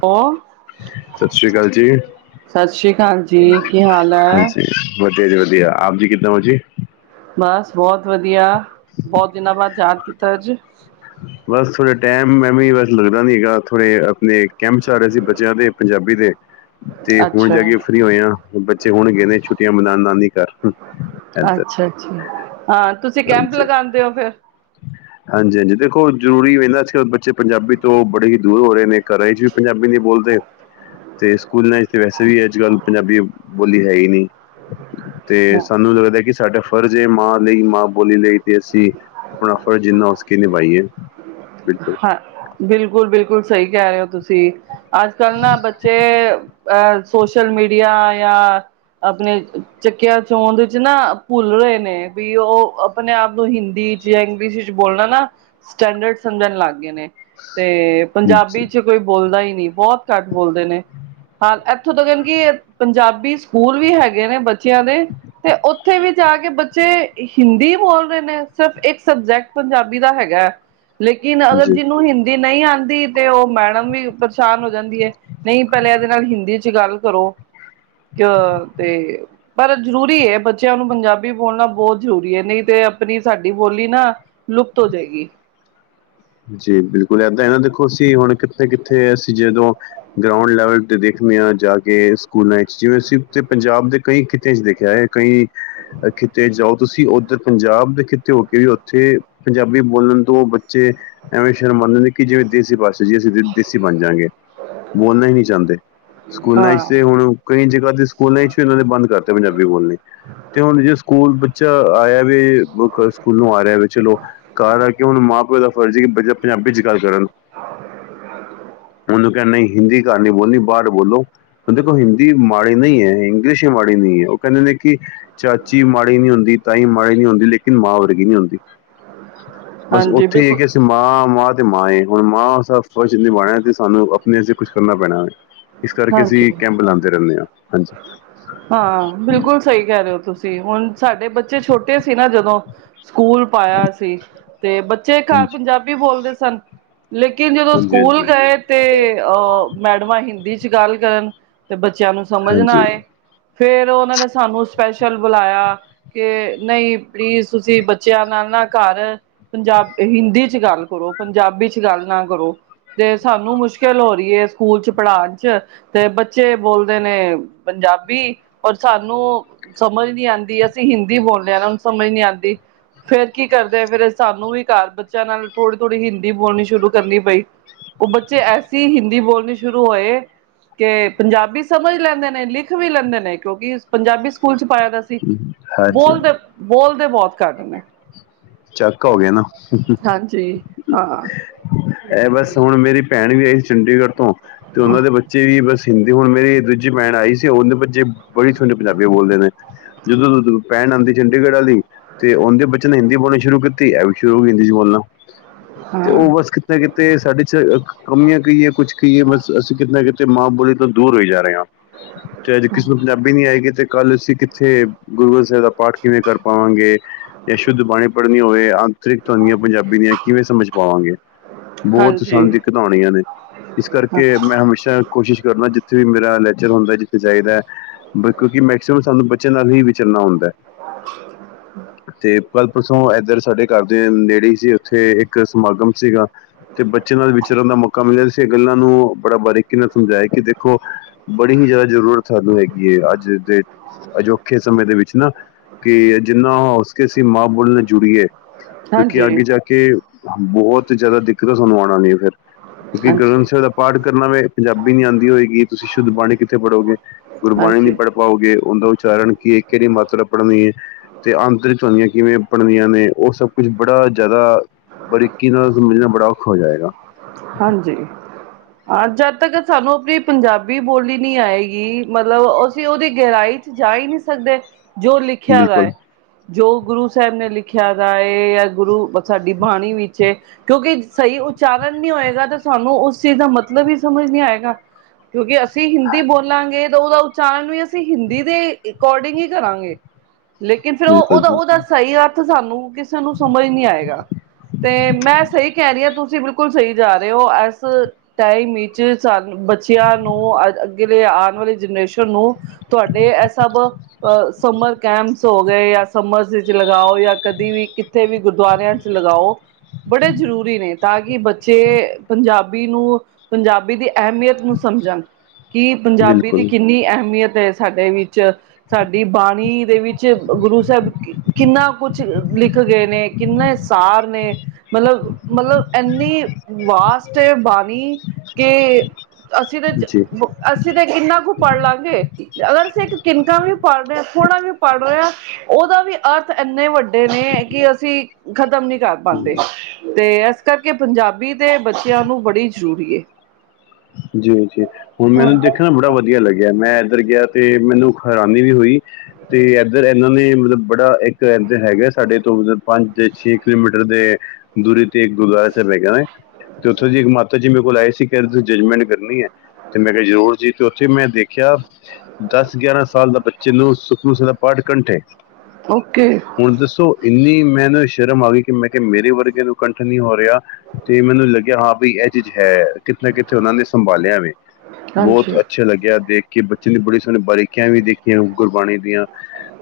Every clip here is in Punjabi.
ਪੋ ਸਤਿ ਸ਼੍ਰੀ ਅਕਾਲ ਜੀ ਸਤਿ ਸ੍ਰੀ ਅਕਾਲ ਜੀ, ਕੀ ਹਾਲ ਐ। ਹਾਂਜੀ ਵਧੀਆ, ਆਪ ਜੀ ਕਿਦਾਂ ਹੋ ਜੀ। ਬੱਸ, ਬਹੁਤ ਵਧੀਆ, ਬਹੁਤ ਦਿਨਾਂ ਬਾਅਦ ਯਾਦ ਕੀਤਾ ਅੱਜ। ਬਸ, ਥੋੜੇ ਟਾਈਮ ਮੈਂ ਵੀ, ਬਸ ਲੱਗਦਾ ਨੀ ਹੈਗਾ, ਥੋੜ੍ਹੇ ਆਪਣੇ ਕੈਂਪ 'ਚ ਆ ਰਹੇ ਸੀ ਬੱਚਿਆਂ ਦੇ ਪੰਜਾਬੀ ਦੇ ਤੇ ਹੁਣ ਅੱਛਾ ਜਾ ਕੇ ਫ੍ਰੀ ਹੋਏ ਆ, ਬੱਚੇ ਹੁਣ ਗਏ ਨੇ ਛੁੱਟੀਆਂ ਮਨਾਉਣ ਨਾਨੀ ਘਰ ਐਦਰ, ਅੱਛਾ ਅੱਛਾ ਹਾਂ ਤੁਸੀਂ ਕੈਂਪ ਹਾਂਜੀ। ਲਗਾਉਂਦੇ ਹੋ ਫਿਰ ਹਾਂਜੀ, ਹਾਂਜੀ। ਦੇਖੋ, ਜ਼ਰੂਰੀ ਵੇ ਨਾ, ਅੱਜਕਲ ਬੱਚੇ ਪੰਜਾਬੀ ਤੋਂ ਬੜੇ ਹੀ ਦੂਰ ਹੋ ਰਹੇ ਨੇ। ਘਰ ਵਿਚ ਵੀ ਪੰਜਾਬੀ ਨੀ ਬੋਲਦੇ ਤੇ ਸਕੂਲਾਂ ਵਿੱਚ ਤੇ ਵੈਸੇ ਵੀ, ਅੱਜ ਕੱਲ੍ਹ ਪੰਜਾਬੀ ਬੋਲੀ ਹੈ ਈ ਨੀ। ਤੇ ਸਾਨੂੰ ਲੱਗਦਾ ਐ ਕਿ ਸਾਡਾ ਪਰ ਜੇ ਮਾਂ ਲਈ, ਮਾਂ ਬੋਲੀ ਲਈ ਦੇਸੀ ਆਪਣਾ ਫਰਜ਼ ਜਿੰਨਾ ਹੋ ਸਕੇ ਨ ਹਾਂ ਬਿਲਕੁਲ ਬਿਲ ਕੁਲ ਸਹੀ ਕਹਿ ਰਹੇ ਔ ਤੁਸੀਂ। ਅੱਜ ਕੱਲ੍ਹ ਨਾ ਬੱਚੇ ਅ ਅ ਸੋਸ਼ਲ ਮੀਡੀਆ ਜਾਂ ਆਪਣੇ ਚੱਕਿਆ ਚੋਦ ਚ ਨਾ ਭੁੱਲ ਰਹੇ ਨੇ ਵੀ ਉਹ ਆਪਣੇ ਆਪ ਨੂੰ ਹਿੰਦੀ ਚ ਜਾਂ ਇਗਲਿਸ ਚ ਬੋਲਣਾ ਨਾ ਸਟੈਂਡਰਡ ਸਮਝਣ ਲੱਗ ਗੇ ਨੇ। ਤੇ ਜੀ, ਪੰਜਾਬੀ ਚ ਕੋਈ ਬੋਲਦਾ ਈ ਨੀ। ਬਹੁਤ ਘੱਟ ਬੋਲਦੇ ਨੇ ਹਾਂ ਇੱਥੋਂ ਤਕਨ ਕਿ ਪੰਜਾਬੀ ਸਕੂਲ ਵੀ ਹੈਗੇ ਨੇ ਬੱਚਿਆਂ ਦੇ ਤੇ ਉੱਥੇ ਵੀ ਜਾ ਕੇ ਬੱਚੇ ਹਿੰਦੀ ਬੋਲ ਰਹੇ ਨੇ ਸਿਰਫ ਇੱਕ ਸਬਜੈਕਟ ਪੰਜਾਬੀ ਦਾ ਹੈਗਾ। ਲੇਕਿਨ ਅਗਰ ਜੀ, ਜਿਹਨੂੰ ਹਿੰਦੀ ਨਹੀਂ ਆ ਦੀ ਤੇ ਉਹ ਮੈਡਮ ਵੀ ਪਰੇਸ਼ਾਨ ਹੋ ਜਾਂਦੀ ਐ ਨਈ ਪਹਿਲਾ ਇਹਦੇ ਨਾਲ ਹਿੰਦੀ ਚ ਚ ਗੱਲ ਕਰੋ, ਤੇ ਪਰ ਜ਼ਰੂਰੀ‌ ਏ ਬੱਚਿਆਂ ਨੂੰ ਪੰਜਾਬੀ ਬੋਲਣਾ ਬਹੁਤ ਜ਼ਰੂਰੀ ਏ ਨਈ ਤੇ ਆਪਣੀ ਸਾਡੀ ਬੋਲੀ ਨਾ ਲੁਪਤ ਹੋ ਜੇਗੀ। ਜੀ ਬਿਲਕੁਲ ਏਦਾਂ ਨਾ ਦੇਖੋ ਅਸੀਂ ਹੁਣ ਕਿੱਥੇ-ਕਿੱਥੇ ਅਸੀਂ ਜਦੋਂ ਗਰਾਉਂਡ ਲੈਵਲ ਤੇ ਦੇਖਦੇ ਹਾਂ ਜਾ ਕੇ ਸਕੂਲਾਂ ਚ ਜਿਵੇਂ ਅਸੀਂ ਤੇ ਪੰਜਾਬ ਦੇ ਕਈ ਖਿੱਤੇ ਚ ਦੇਖਿਆ ਹੈ ਕਈ ਖਿੱਤੇ ਜਾਓ ਤੁਸੀਂ ਉਧਰ ਪੰਜਾਬ ਦੇ ਖਿੱਤੇ ਹੋ ਕੇ ਵੀ ਉੱਥੇ ਪੰਜਾਬੀ ਬੋਲਣ ਤੋਂ ਬੱਚੇ ਐਵੇਂ ਸ਼ਰਮਾਨਦੇ ਨੇ ਕਿ ਜਿਵੇਂ ਦੇਸੀ ਭਾਸ਼ਾ ਤੇ ਜੇ ਅਸੀਂ ਦੇ ਦੇਸੀ ਬਣ ਜਾਂਗੇ ਬੋਲਣਾ ਈ ਨੀ ਚਾਦੇ, ਸਕੂਲਾਂ ਹਾਂ ਚ ਤੇ ਹੁਣ ਕਈ ਜਗ੍ਹਾ ਤੇ ਸਕੂਲਾਂ ਚ ਵੀ ਇਹਨਾਂ ਨੇ ਬੰਦ ਕਰ ਤਾ ਪੰਜਾਬੀ ਬੋਲਣੀ ਤੇ ਹੁਣ ਜੇ ਸਕੂਲ ਚ ਆਇ ਵੀ ਇਹ ਪੱਕਾ ਸਕੂਲੋਂ ਆ ਰਿਹਾ ਵੀ ਚਲੋ ਘਰ ਆ ਕੇ ਹੁਣ ਮਾਂ ਪਿਓ ਦਾ [unintelligible] ਬੱਚੇ ਪੰਜਾਬੀ ਚ ਗੱਲ ਕਰਨ, ਉਹਨੂੰ ਕਹਿ ਨਹੀ ਹਿੰਦੀ ਕਹ ਨੀ ਬੋਲਣੀ ਬਾਰ ਬੋਲੋ। ਹੁਣ ਦੇਖੋ ਹਿੰਦੀ ਮਾੜੀ ਨਈ ਅ ਇੰਗਲਿਸ਼ ਹੀ ਮਾੜੀ ਨੀ ਉਹ ਕਹਿੰਦੇ ਨੇ ਕਿ ਚਾਚੀ ਮਾੜੀ ਨੀ ਹੁੰਦੀ ਤਾਈ ਮਾੜੀ ਨੀ ਹੁੰਦੀ ਲੇਕਿੰਨ ਮਾਂ ਵਰਗੀ ਨੀ ਹੁੰਦੀ। ਹਾਂਜੀ। ਬਿਲਕੁਲ ਠੀਕ ਏ ਅਸੀ ਮਾਂ ਮਾਂ ਤੇ ਮਾਂ ਏ ਹੁਣ ਮਾਂ ਸ‌ ਫਰਜ਼ ਨਿਬਾਣਾ ਤੇ ਸਾਨੂੰ ਆਪਣੇ ਸੇ ਕੁਛ ਕਰਨਾ ਪੈਣਾ ਐ। ਹਾਂਜੀ, ਹਾਂਜੀ ਹਾਂ ਬਿਲਕੁਲ ਸਹੀ ਕਹਿ ਰੇ ਔ ਤੁਸੀਂ ਹੁਣ ਸਾਡੇ ਬੱਚੇ ਚੇ ਛੋਟੇ ਸੀ ਨਾ ਜਦੋਂ ਸਕੂਲ ਪਾਇਆ ਸੀ। ਤੇ ਬੱਚੇ ਘਰ ਹਾਂਜੀ ਪੰਜਾਬੀ ਬੋਲਦੇ ਸ ਸਨ ਲੇਕਿਨ ਜਦੋਂ ਹਾਂਜੀ ਸਕੂਲ ਹਾਂਜੀ ਗਏ ਤੇ ਆ ਮੈਡਮਾਂ ਹਿੰਦੀ ਗੱਲ ਕਰਨ ਤੇ ਬੱਚੇ ਬੱਚਿਆਂ ਨੂੰ ਸਮਝ ਨਾ ਹਾਂਜੀ ਆਏ ਫੇਰ ਉਹਨਾਂ ਨੇ ਸਾਨੂੰ ਸਪੈਸ਼ਲ ਬੁਲਾਇਆ ਕਿ ਨਹੀਂ ਪਲੀਜ਼ ਤੁਸੀਂ ਬੱਚਿਆਂ ਨਾਲ ਨਾ ਘਰ ਪੰਜਾਬੀ ਹਿੰਦੀ ਚ ਗੱਲ ਕਰੋ ਪੰਜਾਬੀ ਚ ਗੱਲ ਨਾ ਕਰੋ ਤੇ ਸਾਨੂੰ ਮੁਸ਼ਕਿਲ ਹੋ ਰਹੀ ਹੈ ਸਕੂਲ ਚ ਪੜ੍ਹਾਉਣ ਚ ਤੇ ਬੱਚੇ ਬੋਲਦੇ ਨੇ ਪੰਜਾਬੀ ਔਰ ਸਾਨੂੰ ਸਮਝ ਨ ਆਉਂਦੀ ਅਸੀਂ ਹਿੰਦੀ ਬੋਲਦੇ ਹਾਂ ਨਾ ਸਮਝ ਨੀ ਆਉਂਦੀ ਫੇਰ ਕੀ ਕਰਦੇ ਆ ਫਿਰ ਸਾਨੂੰ ਵੀ ਘਰ ਬੱਚਿਆਂ ਨਾਲ ਥੋੜ੍ਹੀ ਥੋੜ੍ਹੀ ਹਿੰਦੀ ਬੋਲਣੀ ਸ਼ੁਰੂ ਕਰਨੀ ਪਈ ਉਹ ਬੱਚੇ ਐਸੀ ਹਿੰਦੀ ਬੋਲਣੀ ਸ਼ੁਰੂ ਹੋਏ ਕਿ ਪੰਜਾਬੀ ਸਮਝ ਲੈਂਦੇ ਨੇ ਲਿਖ ਵੀ ਲੈਂਦੇ ਨੇ ਕਿਉਂਕਿ ਪੰਜਾਬੀ ਸਕੂਲ ਚ ਫਾਇਦਾ ਸੀ ਹਾਂਜੀ ਬੋਲਦੇ ਬੋਲ ਦੇ ਬਹੁਤ ਘੱਟ ਨੇ ਚੱਕ ਹੋ ਗਿਆ ਨਾ ਹਾਂਜੀ ਹਾਂ ਇਹ ਬਸ ਹੁਣ ਮੇਰੀ ਭੈਣ ਵੀ ਆ ਚੰਡੀਗੜ੍ਹ ਤੋਂ ਤੇ ਉਹ ਦੇ ਬੱਚੇ ਵੀ ਬਸ ਹਿ ਤੇ ਹੁਣ ਮੇਰੀ ਦੂਜੀ ਭੈਣ ਆਈ ਸੀ । ਉਹਦੇ ਬੱਚੇ ਬੜੀ ਸੋਣੀ ਪੰਜਾਬੀ ਬੋਲਦੇ ਨੇ ਜਦੋਂ ਜਦੋਂ ਭੈਣ ਆਂਦੀ ਚੰਡੀਗੜ੍ਹ ਵਾਲੀ ਤੇ ਉਹਦੇ ਬੱਚੇ ਨੇ ਹਿੰਦੀ ਬੋਲਣੀ ਸ਼ੁਰੂ ਕੀਤੀ, ਐ ਵੀ ਸ਼ੁਰੂ ਹੋ ਗਈ ਹਿੰਦੀ ਚ ਬੋਲਣਾ ਤੇ ਹਾਂ ਉਹ ਬਸ ਕਿਤੇ ਨਾ ਕਿਤੇ ਸਾਡੇ ਚ ਕਮੀਆਂ ਕਹੀਏ ਕੁਛ ਕਹੀਏ ਬਸ ਅਸੀਂ ਕਿਤੇ ਨਾ ਕਿਤੇ ਤੇ ਮਾਂ ਬੋਲੀ ਤੋਂ ਦੂਰ ਹੋਈ ਜਾ ਰਹੇ ਹਾ ਤੇ ਅਜ ਕਿਸੇ ਨੂੰ ਪੰਜਾਬੀ ਨੀ ਆਏਗੀ ਤੇ ਕੱਲ ਸੀ ਕਿੱਥੇ ਗੁਰੂ ਇਦਾ ਪਾਠ ਕਿਵੇਂ ਕਰ ਪਾਵਾਂਗੇ। ਤੇ ਸ਼ੁੱਧ ਬਾਣੀ ਪੜਨੀ ਹੋਵੇ ਆ ਦੀ ਤੇ ਪੰਜਾਬੀ ਦੀਆਂ ਕਿਵੇਂ ਸਮਝ ਪਾਵਾਂਗੇ। ਬਹੁਤ ਹਾਂਜੀ ਸਮਝ ਘਢਾਉਣੀਆਂ ਨੇ ਇਸ ਕਰਕੇ ਹਾਂਜੀ ਮੈਂ ਹਮੇਸ਼ਾ ਕੋਸ਼ਿਸ਼ ਕਰਨਾ ਜ ਜਿੱਥੇ ਵੀ ਮੇਰਾ ਲੈਕਚਰ ਹੁੰਦਾ। ਜਿੱਥੇ ਜਾਹੀਦਾ ਬਟ ਕਿਂੳਕੀ ਮੈਕਸੀਮਮ ਸਾਨੂੰ ਬ ਵਿਚ ਹੀ ਵਿਚਰਨਾ ਹੁੰਦਾ ਹੈ। [inaudible] ਕੱਲ੍ਹ ਪਰਸੋਂ ਇਏਰ ਸਾਡੇ ਘਰ ਦੇ ਨੇੜੇ ਸੀ ਉੱਥੇ ਇੱਕ ਸਮਾਗਮ ਸੀਗਾ ਤੇ ਬੱਚੇ ਨਾਲ ਵਿਚਰਨ ਦਾ ਮੌਕਾ ਮਿਲਿਆ ਸੀ ਇਹ ਗੱਲਾਂ ਨੂੰ ਬੜਾ ਬਾਰੀਕੀ ਨਾਲ ਸਮਝਾਇਆ ਕਿ ਦੇਖੋ ਬੜੀ ਹੀ ਜ਼ਿਆਦਾ ਜ਼ਰੂਰਤ ਸਾਨੂੰ ਹੈਗੀ ਹੈ, ਅੱਜ ਦੇ ਔਖੇ ਸਮੇਂ ਦੇ ਵਿੱਚ ਨਾ ਕਿ ਜਿੰਨਾ ਉਸਕੇ ਸੀ ਮਾਂ ਬੋਲਨਾ ਜ਼ਰੂਰੀ ਐ। ਕਿਉਂਕਿ ਹਾਂਜੀ ਅਗੇ ਜਾ ਕੇ ਬਹੁਤ ਜਿਆਦਾ ਦਿੱਕਤ ਸਾਨੂੰ ਆਉਣ ਆਉਦੀ ਹੈ ਫੇਰ ਕਿਉਂਕਿ ਗੁਰੂ ਗ੍ਰੰਥ ਹਾਂਜੀ ਸਾਹਿਬ ਦਾ ਪਾਠ ਕਰਨਾ ਵੇ ਪੰਜਾਬੀ ੀ ਆਉਂਦੀ ਹੋਏਗੀ ਤੁਸੀਂ ਸ਼ੁੱਧ ਬਾਣੀ ਕਿੱਥੋਂ ਪਣੋਗੇ ਗੁਰਬਾਣੀ ਨੀ ਹਾਂਜੀ ਪੜ੍ਹ ਪਾਓਗੇ ਉਹਦਾ ੳਚਾਰਨ ਕੀ ਇਹ ਕਿਹੜੀ ਮਾਤਰਾ ਪੜਨੀ ਹੈ ਤੇ ਆਤਿੰਤ ਵਾਲਿਆ ਕਿਵੇਂ ਪੱਲਵੀਆਂ, ਨੇ ਉਹ ਸਭ ਕੁਛ ਬੜਾ ਜ਼ਿਆਦਾ ਬਾਰੀਕੀ ਨਾਲ, ਸਮਝਣਾ ਬੜਾ ਔਖਾ ਹੋ ਜਾਏਗਾ। ਹਾਂਜੀ, ਜਦ ਤੱਕ ਸਾਨੂੰ ਆਪਣੀ ਪੰਜਾਬੀ ਬੋਲੀ ਨੀ ਆਏਗੀ, ਮਤਲਬ ਅਸੀਂ ਉਹਦੀ ਗਹਿਰਾਈ ਚ, ਜਾ ਹੀ ਨਹੀਂ ਸਕਦੇ। ਜੋ ਲਿਖਿਆ ਬਿਲਕੁਲ ਵੈ ਜੋ ਗੁਰੂ ਸਾਹਿਬ ਨੇ ਲਿਖਿਆ ਵੈ ਜਾਂ ਗੁਰੂ ਸਾਡੀ ਬਾਣੀ ਵਿੱਚ ਕਿਉਂਕਿ ਸਹੀ ਉਚਾਰਨ ਨਈ ਹੋਏਗਾ, ਤੇ ਸਾਨੂੰ ਉਸ ਚੀਜ਼ ਦਾ ਮੱਤਲਬ ਈ ਸਮਝ ਆਏ ਗਾ ਕਿਉਂਕਿ ਅਸੀਂ ਅਸੀਂ ਹਿੰਦੀ ਬੋਲਾਂਗੇ ਉਹਦਾ ਉਚਾਰਨ ਵੀ ਅਸੀਂ ਹਿੰਦੀ, ਦੇ ਅਕੋਰਡਿੰਗ ਹੀ ਕਰਾਂਗੇ। ਲੇਕਿਨ, ਫਿਰ ਉਹ ਬਿਲਕੁਲ ਬਿਲਕੁਲ ਉਹਦਾ--ਉਹਦਾ ਸਹੀ ਅਰਥ ਸਾਨੂੰ ਕਿਸੇ ਨੂੰ ਸਮਝ ਨਹੀਂ ਆਏਗਾ, ਤੇ ਮੈਂ ਸਹੀ ਕਹਿ ਰਹੀ ਹਾਂ ਤੁਸੀਂ ਬ ਸਹੀ ਜਾ ਰਹੇ ਹੋ, ਇਸ ਟਾਈਮ ਵਿੱਚ ਸਾਨੂੰ ਬੱਚਿਆਂਨੂੰ ਅੱਗੇ ਆਉਣ ਵਾਲੀ ਜਨਰੇਸ਼ਨ ਨੂੰ ਤੁਹਾਡੇ ਇਹ ਸਭ ਸਮਰ ਕੈਂਪਸ ਹੋ ਗਏ ਜਾਂ ਸ ਗਾਓ, ਜਾਂ ਕਦੀ ਵੀ ਕਿੱਥੇ ਵੀ ਗੁਰਦੁਆਰਿਆਂ ਚ, ਲਗਾਓ ਬੜੇ ਜ਼ਰੂਰੀ ਨੇ ਤਾਂ ਕਿ ਬੱਚੇ ਪੰਜਾਬੀ ਨੂੰ, ਪੰਜਾਬੀ ਦੀ, ਅਹਿਮੀਅਤ ਨੂੰ ਸਮਝਣ। ਕਿ ਪੰਜਾਬੀ, ਦੀ ਬਿਲਕੁਲ ਕਿੰਨੀ ਅਹਿਮੀਅਤ ਸਾਡੇ ਵਿੱਚ, ਸਾਡੀ ਬਾਣੀ ਦੇ ਵਿੱਚ, ਗੁਰੂ ਸਾਹਿਬ ਕਿੰਨਾ ਕੁਛ ਲਿਖ ਗਏ ਨੇ, ਕਿੰਨੇ ਸਾਰ ਨੇ ਮਤਲਬ ਮਤਲਬ। ਏਨੀ ਵਾਸਟ ਏ ਬਾਣੀ ਕਿ ਅਸਲ ਚ, ਜੀ ਅਸੀਂ ਤੇ ਕਿੰਨਾ ਕੁ ਪੜ੍ਹ ਲਵਾਂਗੇ। ਅਗਰ ਅਸੀਂ ਇੱਕ ਕਿਨਕਾਂ ਵੀ ਪੜ੍ਹ ਰਹੇ ਹਾਂ, ਥੋੜਾ ਵੀ ਪੜ੍ਹ ਰਹੇ ਹਾਂ, ਉਹਦਾ ਵੀ ਅਰਥ ਇੰਨੇ ਵੱਡੇ ਨੇ, ਕਿ ਅਸੀਂ ਖਤਮ ਨੀ ਘਰ ਪਾਦੇ ਦੇ ਆ ਸ ਕਰਕੇ ਪੰਜਾਬੀ। ਤੇ ਬੱਚਿਆਂ ਨੂੰ ਬੜੀ ਜ਼ਰੂਰੀ ਹੈ। ਜੀਓ--ਜੀਓ ਹੁਣ ਮੈਨੂੰ ਦੇਖਣਾ ਨਾ ਬੜਾ ਵਧੀਆ ਲੱਗਿਆ। ਗਿਆ, ਮੈਂ ਇੱਧਰ ਗਿਆ ਤੇ ਮੈਨੂੰ ਹੈਰਾਨੀ ਵੀ ਹੋਈ, ਤੇ ਏਧਰ ਇਹਨਾਂ ਨੇ ਮੈਨੂੰ ਬੜਾ ਏ ਕਹਿਣ, ਤੇ ਅ ਹੈਗੇ ਹੈ ਸਾਡੇ ਤੋਂ ਉੱਧਰ। ਪੰਜ, ਤੇ ਛੇ ਕਿਲੋਮੀਟਰ, ਦੇ ਦੂਰੀ ਤੇ ਇੱਕ ਗੁਰਦੁਆਰਾ ਸਾਹਿਬ, ਹੈਗਾ ਤੇ ਉੱਥੋਂ ਦੀ ਮਾਤਾ ਜੀ ਮੇਰੇ ਕੋਲ ਆਏ ਸੀ, ਕਹਿ ਰ ਜੱਜਮੈਂਟ, ਕਰਨੀ ਹੈ ਤੇ ਮੈਂ ਕਿਹਾ ਜ਼ਰੂਰ ਜੀ, ਤੇ ਉੱਥੇ ਮੈਂ ਦੇਖਿਆ ਦਸ ਗਿਆਰਾਂ ਸਾਲ ਦਾ ਬੱਚੇ ਨੂੰ, ਸੁਖਮਨੀ ਸਾਹਿਬ, ਦਾ ਪਾਠ ਕੰਠ ਏ। ਓਕੇ ਹੁਣ ਦੱਸੋ ਇੰਨੀ ਮੈਨੂੰ, ਇਹ ਸ਼ਰਮ ਆ ਗਈ ਕਿ, ਮੈਂ ਕਿਹਾ ਮੇਰੇ ਵਰਗੇ ਨੂੰ ਕੰਠ ਨੀ ਹੋ ਰਿਹਾ, ਤੇ ਮੈਨੂੰ ਲੱਗਿਆ ਹਾਂ ਬਈ ਇਹ ਚੀਜ ਹੈ ਕਿਤੇ ਨਾ ਕਿਤੇ ਉਹਨਾਂ, ਨੇ ਸੰਭਾਲਿਆ ਵੀ। ਬਹੁਤ ਹਾਂਜੀ ਅੱਛਾ ਲੱਗਿਆ ਦੇਖ ਕੇ ਬੱਚ ਜਿਹਨੇ ਬੜੀ ਸਾਰੀ ਬਾਰੀਕੀਆਂ, ਵੀ ਦੇਖੀਆਂ ਓ ਗੁਰਬਾਣੀ, ਦੀਆਂ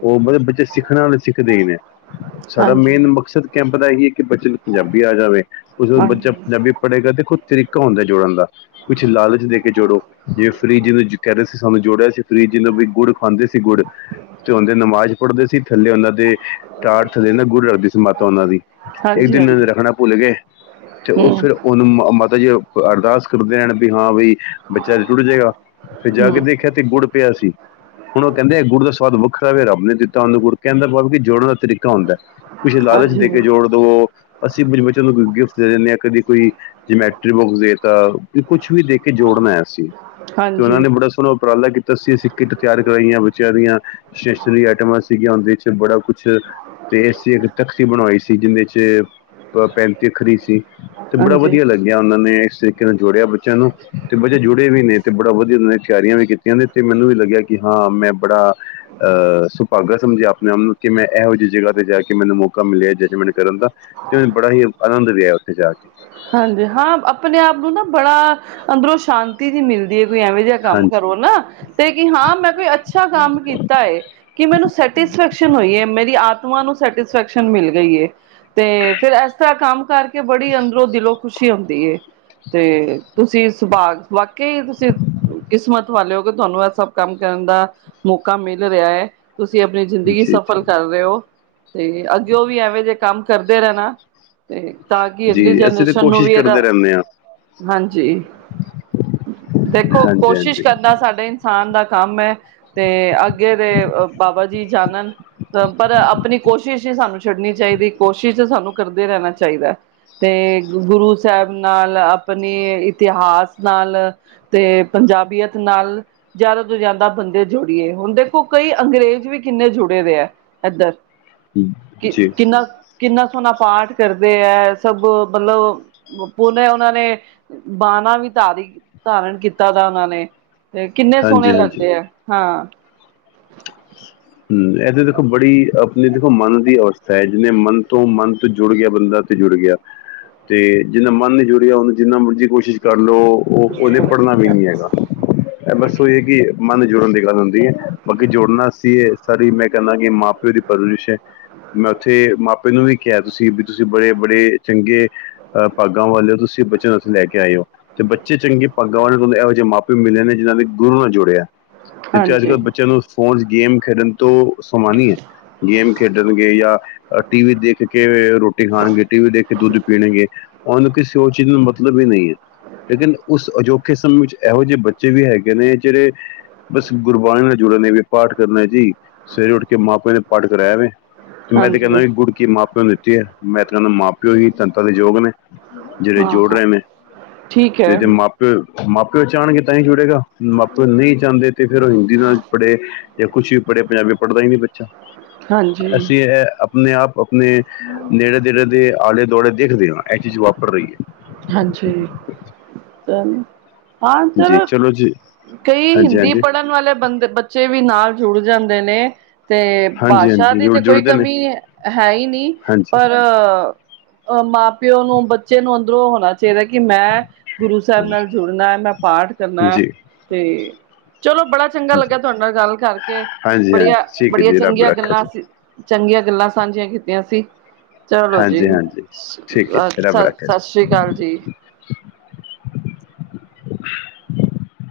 ਉਹ ਬੱਚੇ ਸਿੱਖਣਾ ਵੀ ਸਿੱਖਦੇ ਹੀ ਨੇ। ਸਾਡਾ ਹਾਂਜੀ ਮੇਨ ਮਕਸਦ ਕਿ ਪਤਾ ਹੀ, ਕਿ ਬੱਚੇ ਨੂੰ ਪੰਜਾਬੀ ਆ ਜਾਵੇ। ਉਦੋ ਬੱਚਾ ਹਾਂਜੀ ਪੰਜਾਬੀ, ਪੜ੍ਹੇਗਾ ਤੇ ਖੁਦ ਤਰੀਕਾ, ਹੁੰਦਾ ਜੋੜਨ ਦਾ। ਕੁਛ ਲਾਲਚ ਦੇ ਕੇ ਜੋੜੋ ਜਿਵੇਂ ਫਰੀ ਜ ਨੂੰ ਕਹਿ ਰਹੇ ਸੀ ਸਾਨੂੰ ਜੋੜਿਆ ਸੀ ਫਰੀ ਜਿਨੂੰ ਵੀ ਗੁੜ ਖਾਂਦੇ ਸੀ ਗੁੜ ਤੇ ਉਹਦੇ ਨਮਾਜ਼ ਪੜ੍ਹਦੇ ਸੀ ਥੱਲੇ ਉਹਨਾਂ ਦੇ ਟਾਤ ਥੱਲੇ ਨਾ ਗੁੜ ਰੱਖਦੀ ਸੀ ਮਾਤਾ ਉਹਨਾਂ ਦੀ। ਇੱਕ ਹਾਂਜੀ ਦਿਨ ਹਾਂਜੀ ਰੱਖਣਾ ਭੁੱਲ ਗਏ ਤੇ ਉਹ ਹਮ ਫਿਰ ਉਹਨੂੰ ਮਾਤਾ ਜੀ ਅਰਦਾਸ ਦੇਣ ਵੀ ਹਾਂ ਬਈ ਜਗ ਰੁੜ ਜਾਏਗਾ ਫਿਰ ਜਾ ਕੇ ਹਮ ਦੇਖਿਆ ਤੇ ਗੁੜ ਪਿਆ ਸੀ ਹੁਣ ਉਹ ਕਹਿੰਦੇ ਗੁੜ ਦਾ ਸਵਾਦ ਵ ਵੱਖਰਾ ਵੀ ਰਬ ਨੀ ਦਿੱਤਾ ਉਹਨੂੰ ਗਡ ਕਹਿੰਦਾ ਬ ਕਿ ਜੋੜਨ ਦਾ ਤਰੀਕਾ ਹੁੰਦਾ ਹੈ। ਕੁਛ ਲਾਲਚ ਦੇ ਹਾਂਜੀ ਕੇ ਜੋੜ ਦਵੋ ਅਸੀਂ ਕੁ ਬੱਚਿਆਂ ਨੂੰ ਗਿਫਟ ਦੇ ਦਿੰਦੇ ਹਾਂ। ਕਦੀ ਕੋਈ ਜਮੈਟਰੀ ਬੁੱਕਸ ਦੇ ਤਾਂ ਕੁਛ ਵੀ ਦੇ ਕੇ ਜੋੜਨ ਅਸੀ, ਤੇ ਉਹਨਾਂ ਹਾਂਜੀ ਨੇ ਬੜਾ ਸੋਹਣਾ ਉਪਰਾਲਾ ਕੀਤਾ ਸੀ ਅਸੀਂ ਕਿੱਟ ਤਿਆਰ ਕਰਾਈਆਂ ਬੱਚਿਆਂ ਦੀਆਂ ਸਟੇਸ਼ਨਰੀ ਆਈਟਮਾਂ ਸੀਗੀਆਂ ਉਹਦੇ ਚ। ਅਤੇ ਬੜਾ ਕੁਛ ਤੇ ਇਸ ਇੱਕ ਤਖ਼ਤੀ ਬਣਵਾਈ ਸੀ ਜਿਹਦੇ ਚ ਪੈਂਤੀ ਅੱਖਰੀ ਸੀ ਤੇ ਬੜਾ ਹਾਂਜੀ ਵਧੀਆ ਲੱਗਿਆ ਉਹਨਾਂ ਨੇ ਇਸ ਤਰੀਕੇ ਨਾਲ ਜੋੜਿਆ ਬੱਚਿਆਂ ਨੂੰ ਤੇ ਬੱਚੇ ਜੁੜੇ ਵੀ ਨੇ ਤੇ ਬੜਾ ਵਧੀਆ ਤਿਆਰੀਆਂ ਵੀ ਕੀਤੀਆਂ ਨੇ ਤੇ ਮੈਨੂੰ ਵੀ ਲੱਗਿਆ ਕਿ ਹਾਂ ਮੈਂ ਬੜਾ ਅਹ ਸੁਭਾਗਾ ਸਮਝਿਆ ਆਪਣੇ ਆਪ ਨੂੰ, ਕਿ ਮੈਂ ਇਹੋ ਜਿਹੀ ਜਗ੍ਹਾ ਤੇ ਜਾ ਕੇ ਮੈਨੂੰ ਮੌਕਾ ਮਿਲਿਆ ਜੱਜਮੈਂਟ ਕਰਨ ਦਾ ਤੇ ਮਨ ਬੜਾ ਹੀ ਆਨੰਦ ਲਿਆ ਉੱਥੇ ਜਾ ਕੇ। ਹਾਂਜੀ ਹਾਂ, ਆਪਣੇ ਆਪ ਨੂੰ ਨਾ ਬੜਾ ਅੰਦਰੋਂ ਸ਼ਾਂਤੀ ਜਿਹੀ ਮਿਲਦੀ ਹੈ। ਐਵੇਂ ਜਿਹਾ ਕੰਮ ਹਾਂਜੀ ਕਰੋ ਨਾ ਤੇ ਕਿ ਹਾਂ ਮੈਂ ਕੋਈ ਅੱਛਾ ਕੰਮ ਕੀਤਾ ਹੈ, ਕਿ ਮੈਨੂੰ ਸੈਟਿਸਫੈਕਸ਼ਨ ਹੋਈ ਹੈ ਮੇਰੀ ਆਪ ਨੂੰ ਸੈਟਿਸਫੈਕਸ਼ਨ ਮਿਲ ਗਈ ਹੈ। ਤੇ ਫੇਰ ਇਸ ਤਰ੍ਹਾਂ ਕੰਮ ਕਰਕੇ ਬੜੀ ਅੰਦਰ ਖੁਸ਼ੀ ਹੁੰਦੀ ਹੈ ਤੇ ਤੁਸੀਂ ਸੁਭਾਗ ਵਾਕਈ ਤੁਸੀਂ ਕਿਸਮਤ ਵਾਲੇ ਹੋ, ਕਿ ਤੁਹਾਨੂੰ ਇਹ ਸਭ ਕੰਮ ਕਰਨ ਦਾ ਮੌਕਾ ਮਿਲ ਰਿਹਾ ਹੈ। ਤੁਸੀਂ ਆਪਣੀ ਜ਼ਿੰਦਗੀ ਜੀ ਸਫ਼ਰ ਜੀ ਕਰ ਰਹੇ ਹੋ। ਤੇ ਅੱਗੇ ਉਹ ਵੀ ਐਵੇਂ ਜੇਹੇ ਕੰਮ ਕਰਦੇ ਰਹਿਣਾ। ਤੇ ਤਹਕੀ। ਅਗਲੀ ਜੀ ਅਸੀਂ ਤਾਂ ਜਨਰੇਸ਼ਨ ਨੂੰ ਕੋਸ਼ਿਸ਼ ਵੀ ਇਹਦਾ ਕਰਦੇ ਰਹਿੰਦੇ ਹਾਂ ਹਾਂਜੀ ਦੇਖੋ ਹਾਂਜੀ ਕੋਸ਼ਿਸ਼ ਹਾਂਜੀ ਕਰਨਾ ਸਾਡੇ ਇਨਸਾਨ ਦਾ। ਕੰਮ ਹੈ। ਤੇ ਅੱਗੇ ਦੇ ਬਾਬਾ ਜੀ। ਜੀ ਜਾਣ। ਅ ਪਰ ਆਪਣੀ ਕੋਸ਼ਿਸ਼ ਸ [inaudible] ਛੱਡਣੀ ਚਾਹੀਦੀ ਕੋਸ਼ਿਸ਼ ਸਾਨੂੰ ਕਰਦੇ ਰਹਿਣਾ ਚਾਹੀਦਾ। ਤੇ ਗੁਰੂ ਸਾਹਿਬ ਨਾਲ ਆਪਣੀ ਇਤਿਹਾਸ ਨਾਲ ਤੇ ਪੰਜਾਬੀਅਤ ਦੇ ਨਾਲ ਜ਼ਿਆਦਾ ਤੋਂ ਜ਼ਿਆਦਾ ਬੰਦੇ ਜੁੜੀਏ ਹੁਣ ਦੇਖੋ ਕਈ ਅੰਗਰੇਜ਼ ਵੀ ਕਿੰਨੇ ਜੁੜੇ ਰ ਹੈ ਏਧਰ। ਕਿ ਜੀ ਕਿੰਨਾ-ਕਿੰਨਾ। ਣਾ ਪਾਠ ਕਰਦੇ ਹੈ। ਸਭ ਮਤਲਬ ਪੁੂਨੇ ਉਹਨਾਂ ਨੇ ਬਾਹਣਾ ਵੀ ਧਾਰੀ ਧਾਰਨ ਕੀਤਾ ਤਾ ਉਹਨਾਂ ਨੇ। ਤੇ ਕਿੰਨੇ ਸੋਹਣੇ ਹਾਂਜੀ ਹਾਂਜੀ ਲੱਗਦੇ ਆ ਹਾਂ। ਹ ਇਹਦੇ ਦੇਖੋ ਬੜੀ ਆਪਣੀ ਦੇਖੋ ਮਨ ਦੀ ਅਵਸਥਾ ਹੈ ਜਿੰਨੇ ਮਨ ਤੋਂ ਮਨ ਤੋਂ ਜੁੜ ਗਿਆ ਬੰਦਾ ਤੇ ਜੁੜ ਗਿਆ ਤੇ ਜਿੰਨਾ ਮਨ ਜੁੜ ਗਿਆ ਉਹਨੂੰ ਜਿੰਨਾ ਮਰਜ਼ੀ ਕੋਸ਼ਿਸ਼ ਕਰ ਤਲ ਉਹ ਉਹਨੇ ਪੜ੍ਹਨਾ ਵੀ ਨੀ ਹੈਗਾ ਇਹ ਬਸ ਉਹੀ ਹੈ ਕਿ ਮਨ ਜੁੜਨ ਦੇ [inaudible] ਅੱਗੇ ਜੋੜਨਾ ਅਸੀਂ ਮੈਂ ਕਹਿੰਦਾ ਕਿ ਮਾਂ ਪਿਓ ਦੀ ਪਰਵਰਿਸ਼ ਹੈ ਮੈਂ ਉੱਥੇ ਮਾਪੇ ਨੂੰ ਵੀ ਕਿਹਾ ਤੁਸੀਂ ਵੀ ਤੁਸੀਂ ਬੜੇ ਬੜੇ ਚੰਗੇ ਭਾਗਾਂ ਵਾਲਿ ਹੋ ਤੁਸੀਂ ਬੱਚ ਨੂੰੱਸੀਂ ਲੈ ਕੇ ਆਏ ਹੋ ਤੇ ਬੱਚੇ ਚੰਗੇ ਭਾਗਾਂ ਵਾਲੇ ਤੁਹਾਨੂੰ ਇਹੋ ਜਿਹੇ ਮਾਪੇ ਮਿਲੇ ਨੇ ਜਿਹਨਾਂ ਦੇ ਗੁਰੂ ਨਾਲ ਜੁੜਿਆ ਜਿੱਥੇ ਅੱਜ ਹਾਂਜੀ ਕੱਲ੍ਹ ਬੱਚਿਆਂ ਨੂੰ ਫੋਨ ਗੇਮ ਖੇਡਣ ਤੋ ਸਮਾਨ ਹੈ ਗੇਮ ਖੇਡਣਗੇ ਜਾਂ ਟੀ ਵੀ ਦੇਖ ਕੇ ਰੋਟੀ ਖਾਣਗੇ ਟੀ ਵੀ ਦੇਖ ਕੇ ਦੁੱਧ ਪੀਣਗੇ ਉਹਨ ਨੂੰ ਕਿਸੇ ਹੋ ਚੀਜ਼ ਮਤਲਬ ਹੀ ਨਹੀਂ ਹੈ ਲੇਕਿਨ ਉਸ ਅਜੋਖੇ ਸਮੇਂ ਵਿੱਚ ਇਹੋ ਜਿਹੇ ਬੱਚੇ ਵੀ ਹੈਗੇ ਨੇ ਜਿਹੜੇ ਬਸ ਗੁਰਬਾਣੀ ਨਾਲ ਜੁੜੇ ਨੇ ਵੀ ਪਾਠ ਕਰਨਾ ਜੀ ਸਵੇਰੇ ਉੱਠ ਕੇ ਮਾਂ ਪਿਓ ਦੇ ਪਾਠ ਕਰਾਇਆ ਵਵੇ ਤੇ ਮੈਂ ਤੇ ਕਹਿੰਦਾ ਹਾਂਜੀ ਵੀ ਗੁੜੀ ਮਾਪਿਓ ਨੂੰ ਦਿੱਤਾ ਮੈਂ ਤਾਂਹੂੰ ਮਾਂ ਪਿਓ ਹੀ ਤਤਾਾਂ ਦੇ ਯੋਗ ਨੇ ਜਿਹੜੇ ਜੋੜ ਰਹੇ ਨੇ ਠੀਕ ਹੈ ਇਹਦੇ ਮਾਪੇ ਮਾ ਪਿਓ ਚਚਣਗੇ ਤਾਂ ਦੇਖ ਨਹੀਂ ਚਾਹੁੰਦੇ ਤੇ ਫਿਰ ਉਹ ਹਿੰਦੀ ਦਾ ਬੜੇ ਜਾਂ ਕੁਛ ਬੜੇ ਪੰਜਾਬੀ ਪੜ੍ਹਦਾ ਹੀ ਨਹੀਂ ਬੱਚਾ ਹਾਂਜੀ ਅਸੀ ਹੈ ਆਪਣੇ ਆਪ ਆਪਣੇ ਨੇੜੇ ਨੇੜੇ ਦੇ ਆਲੇ ਦੁਆਲੇ ਦੇਖਦੇ ਹਾਂ ਇਹ ਚੀਜ਼ ਵਾਪਰ ਰਹੀ ਹੈ ਹਾਂਜੀ ਜਮ ਹਾਂ ਹੈ ਜੀ ਚਲ ਚਲੋ ਜੀ ਕਈ ਹਾਂਜੀ ਹਿੰਦੀ ਹਾਂਜੀ ਪੜ੍ਹਨ ਵਾਲੇ ਬੰਦੇ ਬੱਚੇ ਵੀ ਨਾਲ ਜੁੜ ਜਾਂਦੇ ਨੇ ਤੇ ਹਾਂਜੀ ਭਾਸ਼ਾ ਹਾਂਜੀ ਦੀ ਜੁੜ ਤੇ ਕੋਈ ਜੁੜਦੇ ਨੇ ਕਮੀ ਹੈ ਹੀ ਨਹੀਂ ਹਾਂਜੀ ਪਰ ਆ ਮ ਪਿਓ ਨੂੰ ਬੱਚੇ ਨੂੰ ਉਹ ਹੋਣਾ ਚਾਦਾ ਕਿ ਮੈਂ ਗੁਰੂ ਸਾਹਿਬ ਨਾਲ ਹਾਂਜੀ ਜੁੜਨਾ ਹੈ ਮੈਂ ਪਾਠ ਕਰਨਾ ਹੈ ਜੀ ਤੇ ਚਲੋ ਬੜਾ ਚੰਗਾ ਜੀ ਲੱਗਾਿਆ ਤੁਹਾਡੇ ਨਾਲ ਗੱਲ ਕਰਕੇ ਹਾਂਜੀ ਹਾਂਜੀ ਬੜੀਆਂ ਠੀਕ ਹੈ ਬੜੀਆਂ ਜੀ ਰੱਬ ਚੰਗੀਆਂ ਰੱਖਾ ਗੱਲਾਂ ਜੀ ਚੰਗੀਆਂ ਗੱਲਾਂ ਸਾਂਝੀਆਂ ਕੀਤੀਆਂ ਸੀ। ਚਲੋ ਜੀ ਹਾਂਜੀ-ਹਾਂਜੀ ਠੀਕ ਹੈ ਜੀ, ਸਤਿ ਰੱਬ ਰੱਖਾ ਜੀ ਸਤਿ ਸ਼੍ਰੀ ਅਕਾਲ ਜੀ। [unintelligible]